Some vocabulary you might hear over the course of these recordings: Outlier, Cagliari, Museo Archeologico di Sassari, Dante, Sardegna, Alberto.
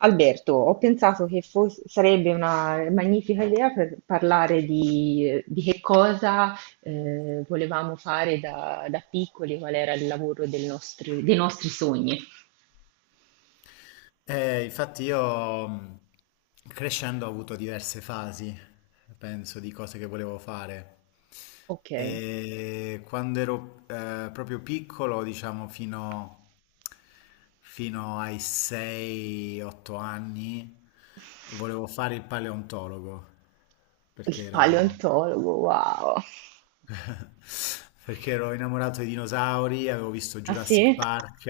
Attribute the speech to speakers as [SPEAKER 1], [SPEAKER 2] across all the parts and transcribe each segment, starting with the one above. [SPEAKER 1] Alberto, ho pensato che sarebbe una magnifica idea per parlare di che cosa volevamo fare da piccoli, qual era il lavoro dei nostri sogni.
[SPEAKER 2] Infatti io crescendo ho avuto diverse fasi, penso, di cose che volevo fare.
[SPEAKER 1] Ok, il
[SPEAKER 2] E quando ero proprio piccolo, diciamo fino ai 6-8 anni, volevo fare il paleontologo, perché ero...
[SPEAKER 1] paleontologo, wow.
[SPEAKER 2] Perché ero innamorato dei dinosauri, avevo visto
[SPEAKER 1] Ah,
[SPEAKER 2] Jurassic
[SPEAKER 1] sì?
[SPEAKER 2] Park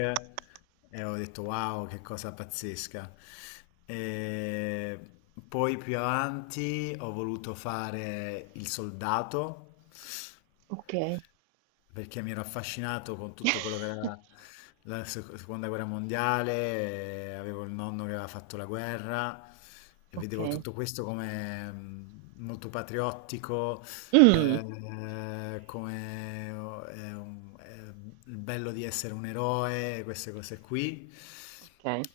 [SPEAKER 2] e ho detto wow, che cosa pazzesca. E poi più avanti ho voluto fare il soldato
[SPEAKER 1] Ok.
[SPEAKER 2] perché mi ero affascinato con tutto quello che era la seconda guerra mondiale. Avevo il nonno che aveva fatto la guerra e
[SPEAKER 1] Ok.
[SPEAKER 2] vedevo tutto questo come molto patriottico,
[SPEAKER 1] Mm.
[SPEAKER 2] come eh, un- eh, il bello di essere un eroe, queste cose qui.
[SPEAKER 1] Ok.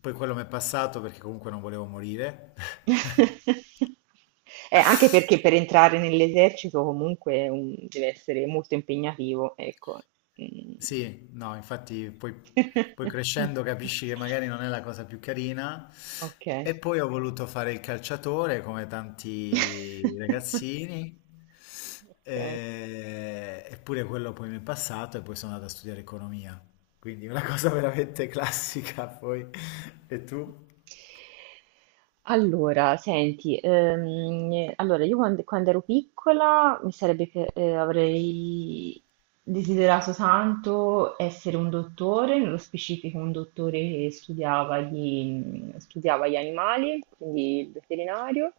[SPEAKER 2] Poi quello mi è passato perché comunque non volevo morire.
[SPEAKER 1] Anche perché per entrare nell'esercito comunque deve essere molto impegnativo, ecco. Mm.
[SPEAKER 2] Sì, no, infatti poi crescendo capisci che magari non è la cosa più carina.
[SPEAKER 1] Ok.
[SPEAKER 2] E poi ho voluto fare il calciatore come tanti ragazzini.
[SPEAKER 1] Ok.
[SPEAKER 2] Eppure quello poi mi è passato e poi sono andato a studiare economia. Quindi una cosa veramente classica poi. E tu?
[SPEAKER 1] Allora, senti, allora io quando ero piccola avrei desiderato tanto essere un dottore, nello specifico un dottore che studiava gli animali, quindi il veterinario,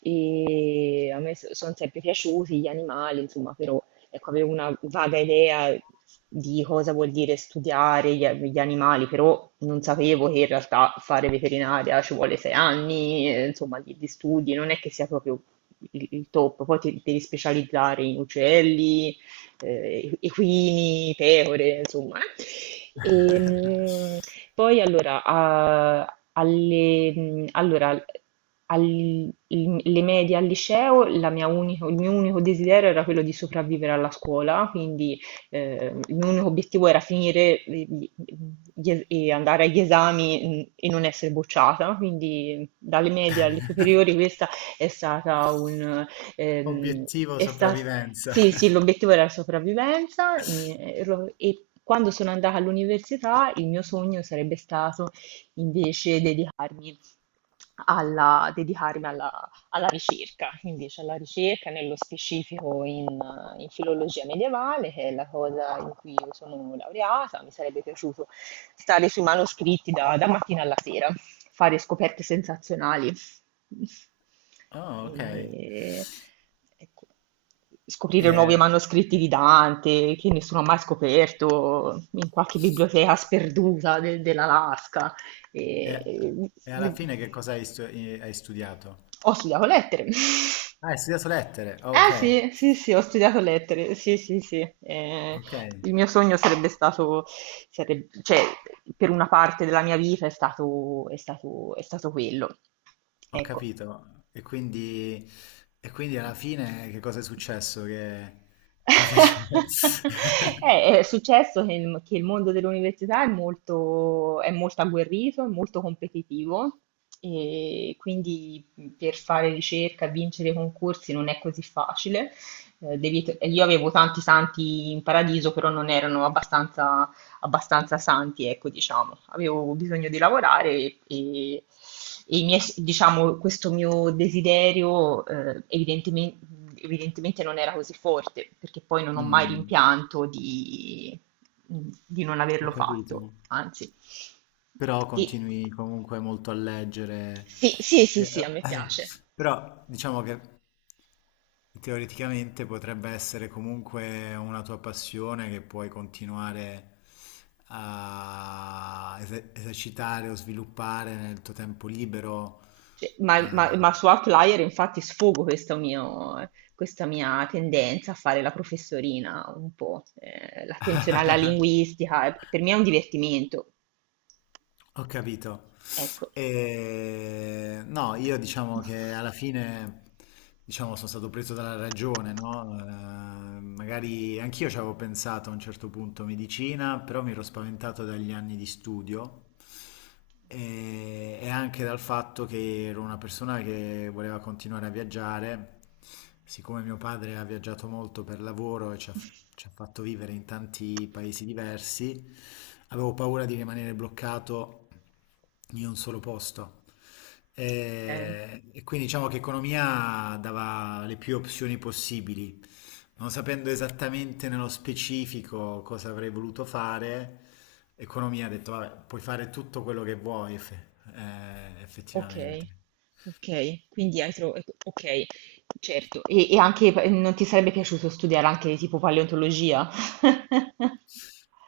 [SPEAKER 1] e a me sono sempre piaciuti gli animali, insomma, però ecco, avevo una vaga idea di cosa vuol dire studiare gli animali, però non sapevo che in realtà fare veterinaria ci vuole sei anni, insomma, di studi, non è che sia proprio il top, poi ti devi specializzare in uccelli, equini, pecore, insomma. E, mm, poi allora, a- alle, mm, allora, al- l- le medie, al liceo, la il mio unico desiderio era quello di sopravvivere alla scuola, quindi il mio unico obiettivo era finire gli- gli es- e andare agli esami, e non essere bocciata, quindi mm, dalle medie alle superiori questa è stata un... ehm,
[SPEAKER 2] Obiettivo
[SPEAKER 1] è sta-
[SPEAKER 2] sopravvivenza.
[SPEAKER 1] sì, sì, l'obiettivo era la sopravvivenza. E e quando sono andata all'università il mio sogno sarebbe stato invece dedicarmi alla ricerca, invece alla ricerca nello specifico in filologia medievale, che è la cosa in cui io sono laureata. Mi sarebbe piaciuto stare sui manoscritti da mattina alla sera, fare scoperte sensazionali.
[SPEAKER 2] Oh, ok.
[SPEAKER 1] E, ecco, scoprire nuovi manoscritti di Dante che nessuno ha mai scoperto in qualche biblioteca sperduta dell'Alaska.
[SPEAKER 2] E-
[SPEAKER 1] E...
[SPEAKER 2] e alla
[SPEAKER 1] vi-
[SPEAKER 2] fine che cosa hai studiato?
[SPEAKER 1] Ho studiato lettere.
[SPEAKER 2] Ah, hai studiato lettere,
[SPEAKER 1] Eh,
[SPEAKER 2] ok,
[SPEAKER 1] sì, sì, sì, ho studiato lettere, sì, sì, sì.
[SPEAKER 2] ok,
[SPEAKER 1] Il mio sogno cioè, per una parte della mia vita è stato quello.
[SPEAKER 2] ho
[SPEAKER 1] Ecco.
[SPEAKER 2] capito. E quindi alla fine che cosa è successo? Che invece...
[SPEAKER 1] È successo che il mondo dell'università è è molto agguerrito, è molto competitivo, e quindi per fare ricerca e vincere i concorsi non è così facile. Io avevo tanti santi in paradiso, però non erano abbastanza santi, ecco, diciamo. Avevo bisogno di lavorare, e, e i miei, diciamo, questo mio desiderio, evidentemente, non era così forte, perché poi non ho mai
[SPEAKER 2] Mm,
[SPEAKER 1] rimpianto di non
[SPEAKER 2] ho
[SPEAKER 1] averlo
[SPEAKER 2] capito.
[SPEAKER 1] fatto, anzi.
[SPEAKER 2] Però
[SPEAKER 1] Ti-
[SPEAKER 2] continui comunque molto a leggere.
[SPEAKER 1] sì, sì,
[SPEAKER 2] Eh,
[SPEAKER 1] sì, sì, a me
[SPEAKER 2] eh,
[SPEAKER 1] piace.
[SPEAKER 2] Però diciamo che teoreticamente potrebbe essere comunque una tua passione che puoi continuare a esercitare o sviluppare nel tuo tempo libero.
[SPEAKER 1] Cioè, ma
[SPEAKER 2] Eh.
[SPEAKER 1] su Outlier infatti sfogo questo mio questa mia tendenza a fare la professorina un po', l'attenzione alla linguistica, e per me è un divertimento.
[SPEAKER 2] Ho capito.
[SPEAKER 1] Ecco.
[SPEAKER 2] E no, io diciamo che alla fine diciamo, sono stato preso dalla ragione, no? Magari anch'io ci avevo pensato a un certo punto medicina, però mi ero spaventato dagli anni di studio e anche dal fatto che ero una persona che voleva continuare a viaggiare. Siccome mio padre ha viaggiato molto per lavoro e ci ci ha fatto vivere in tanti paesi diversi, avevo paura di rimanere bloccato in un solo posto.
[SPEAKER 1] Okay,
[SPEAKER 2] E quindi diciamo che economia dava le più opzioni possibili. Non sapendo esattamente nello specifico cosa avrei voluto fare, economia ha detto, vabbè, puoi fare tutto quello che vuoi, effettivamente.
[SPEAKER 1] okay, okay, quindi hai tro okay, certo. E anche p non ti sarebbe piaciuto studiare anche tipo paleontologia?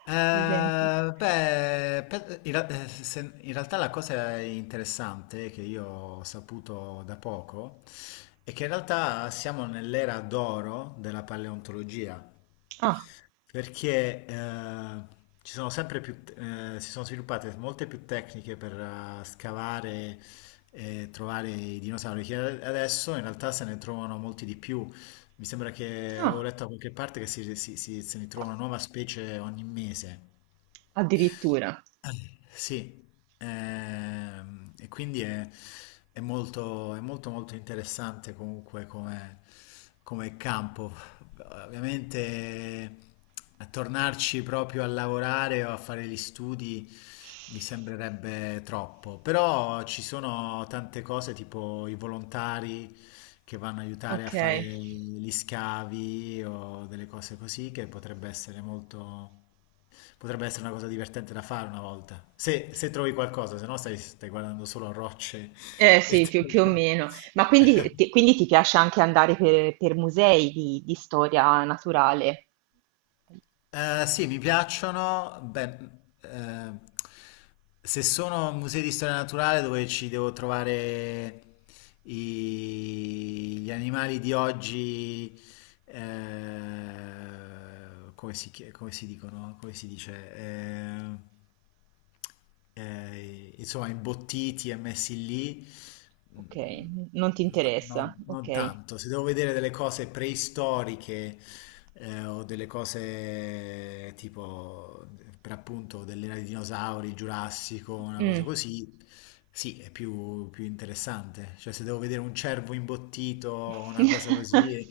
[SPEAKER 1] Per esempio.
[SPEAKER 2] Beh, per- in, ra- se- in realtà la cosa interessante che io ho saputo da poco è che in realtà siamo nell'era d'oro della paleontologia,
[SPEAKER 1] Ah,
[SPEAKER 2] perché ci sono sempre si sono sviluppate molte più tecniche per scavare e trovare i dinosauri, che adesso in realtà se ne trovano molti di più. Mi sembra che avevo
[SPEAKER 1] ah,
[SPEAKER 2] letto da qualche parte che se ne trova una nuova specie ogni mese.
[SPEAKER 1] addirittura.
[SPEAKER 2] Sì, e quindi è molto molto interessante comunque come, come campo. Ovviamente a tornarci proprio a lavorare o a fare gli studi mi sembrerebbe troppo, però ci sono tante cose tipo i volontari che vanno a aiutare a fare
[SPEAKER 1] Okay.
[SPEAKER 2] gli scavi o delle cose così, che potrebbe essere molto... potrebbe essere una cosa divertente da fare una volta. Se, se trovi qualcosa, se no stai guardando solo rocce
[SPEAKER 1] Eh,
[SPEAKER 2] e
[SPEAKER 1] sì, più o
[SPEAKER 2] terra.
[SPEAKER 1] meno. Ma quindi ti piace anche andare per musei di storia naturale?
[SPEAKER 2] Eh sì, mi piacciono. Beh, eh, se sono musei di storia naturale dove ci devo trovare gli animali di oggi come come si dicono, come si dice, insomma, imbottiti e messi lì,
[SPEAKER 1] Ok,
[SPEAKER 2] mm,
[SPEAKER 1] non ti
[SPEAKER 2] no,
[SPEAKER 1] interessa.
[SPEAKER 2] non
[SPEAKER 1] Ok.
[SPEAKER 2] tanto. Se devo vedere delle cose preistoriche o delle cose tipo, per appunto, dell'era dei dinosauri, il Giurassico, una cosa
[SPEAKER 1] Mm.
[SPEAKER 2] così, sì, è più, più interessante. Cioè, se devo vedere un cervo imbottito o una cosa così,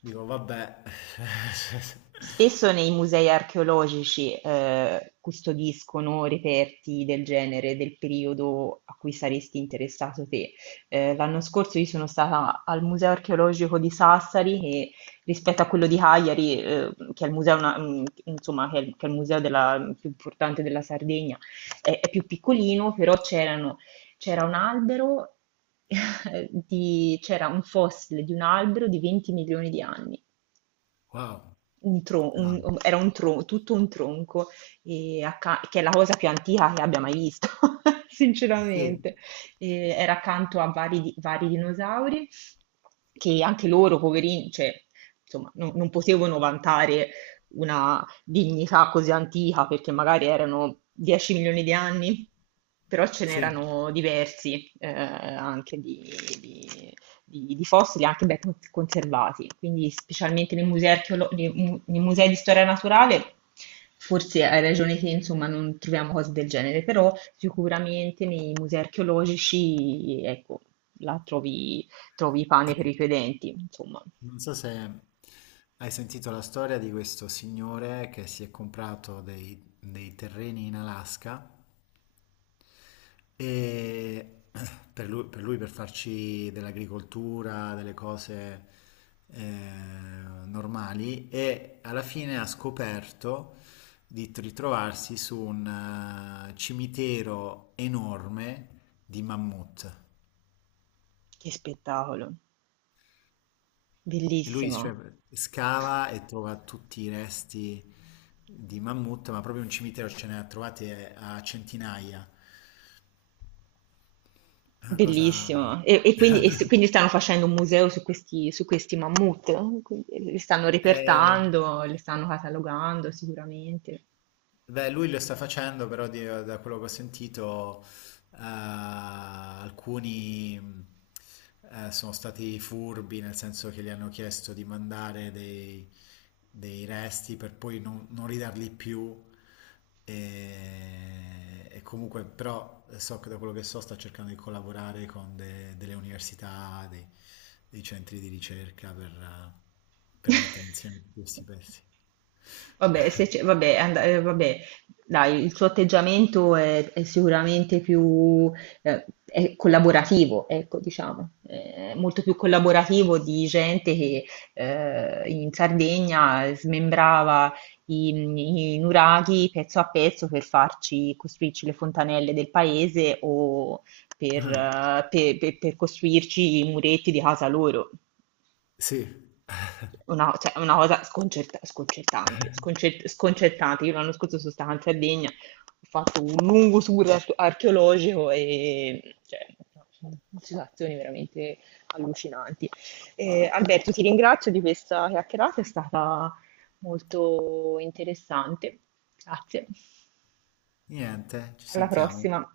[SPEAKER 2] dico, vabbè.
[SPEAKER 1] Spesso nei musei archeologici, custodiscono reperti del genere, del periodo a cui saresti interessato te. L'anno scorso io sono stata al Museo Archeologico di Sassari che, rispetto a quello di Cagliari, che è il museo na mhmm, insomma che è il museo della più importante della Sardegna, è più piccolino, però c'era un albero di c'era un fossile di un albero di 20 milioni di anni.
[SPEAKER 2] Wow.
[SPEAKER 1] Un tro un
[SPEAKER 2] No.
[SPEAKER 1] um, era un tro Tutto un tronco, acca, che è la cosa più antica che abbia mai visto,
[SPEAKER 2] Sì,
[SPEAKER 1] sinceramente. Era accanto a vari di vari dinosauri, che anche loro, poverini, cioè, insomma, non potevano vantare una dignità così antica, perché magari erano 10 milioni di anni, però ce
[SPEAKER 2] sì.
[SPEAKER 1] n'erano diversi, anche di di fossili anche ben conservati. Quindi specialmente nei musei, archeolo- nei mu- nei musei di storia naturale, forse hai ragione te, insomma, non troviamo cose del genere, però sicuramente nei musei archeologici, ecco, là trovi pane per i tuoi denti, insomma.
[SPEAKER 2] Non so se hai sentito la storia di questo signore che si è comprato dei terreni in Alaska e per per lui per farci dell'agricoltura, delle cose eh, normali e alla fine ha scoperto di ritrovarsi su un cimitero enorme di mammut.
[SPEAKER 1] Che spettacolo,
[SPEAKER 2] E lui cioè,
[SPEAKER 1] bellissimo.
[SPEAKER 2] scava e trova tutti i resti di mammut, ma proprio un cimitero ce ne ha trovati a centinaia. Una cosa...
[SPEAKER 1] Bellissimo. E quindi, quindi stanno facendo un museo su su questi mammut, eh? Quindi li stanno
[SPEAKER 2] Eh,
[SPEAKER 1] repertando, li stanno catalogando sicuramente.
[SPEAKER 2] beh, lui lo sta facendo, però da quello che ho sentito, alcuni sono stati furbi, nel senso che gli hanno chiesto di mandare dei resti per poi non ridarli più. E comunque, però, so che da quello che so sta cercando di collaborare con delle università, dei, dei centri di ricerca per mettere insieme questi pezzi.
[SPEAKER 1] Vabbè, se c'è vabbè, and vabbè, dai, il suo atteggiamento è sicuramente più, è collaborativo, ecco, diciamo, è molto più collaborativo di gente che, in Sardegna smembrava i nuraghi pezzo a pezzo per farci costruirci le fontanelle del paese o per,
[SPEAKER 2] Ah,
[SPEAKER 1] per costruirci i muretti di casa loro.
[SPEAKER 2] sì.
[SPEAKER 1] Una Cioè, è una cosa sconcertante, sconcertante. Io l'anno scorso sono stata in Sardegna, ho fatto un lungo tour archeologico e, cioè, no, sono situazioni veramente allucinanti. Alberto, ti ringrazio di questa chiacchierata, è stata molto interessante. Grazie.
[SPEAKER 2] Niente, ci
[SPEAKER 1] Alla
[SPEAKER 2] sentiamo.
[SPEAKER 1] prossima.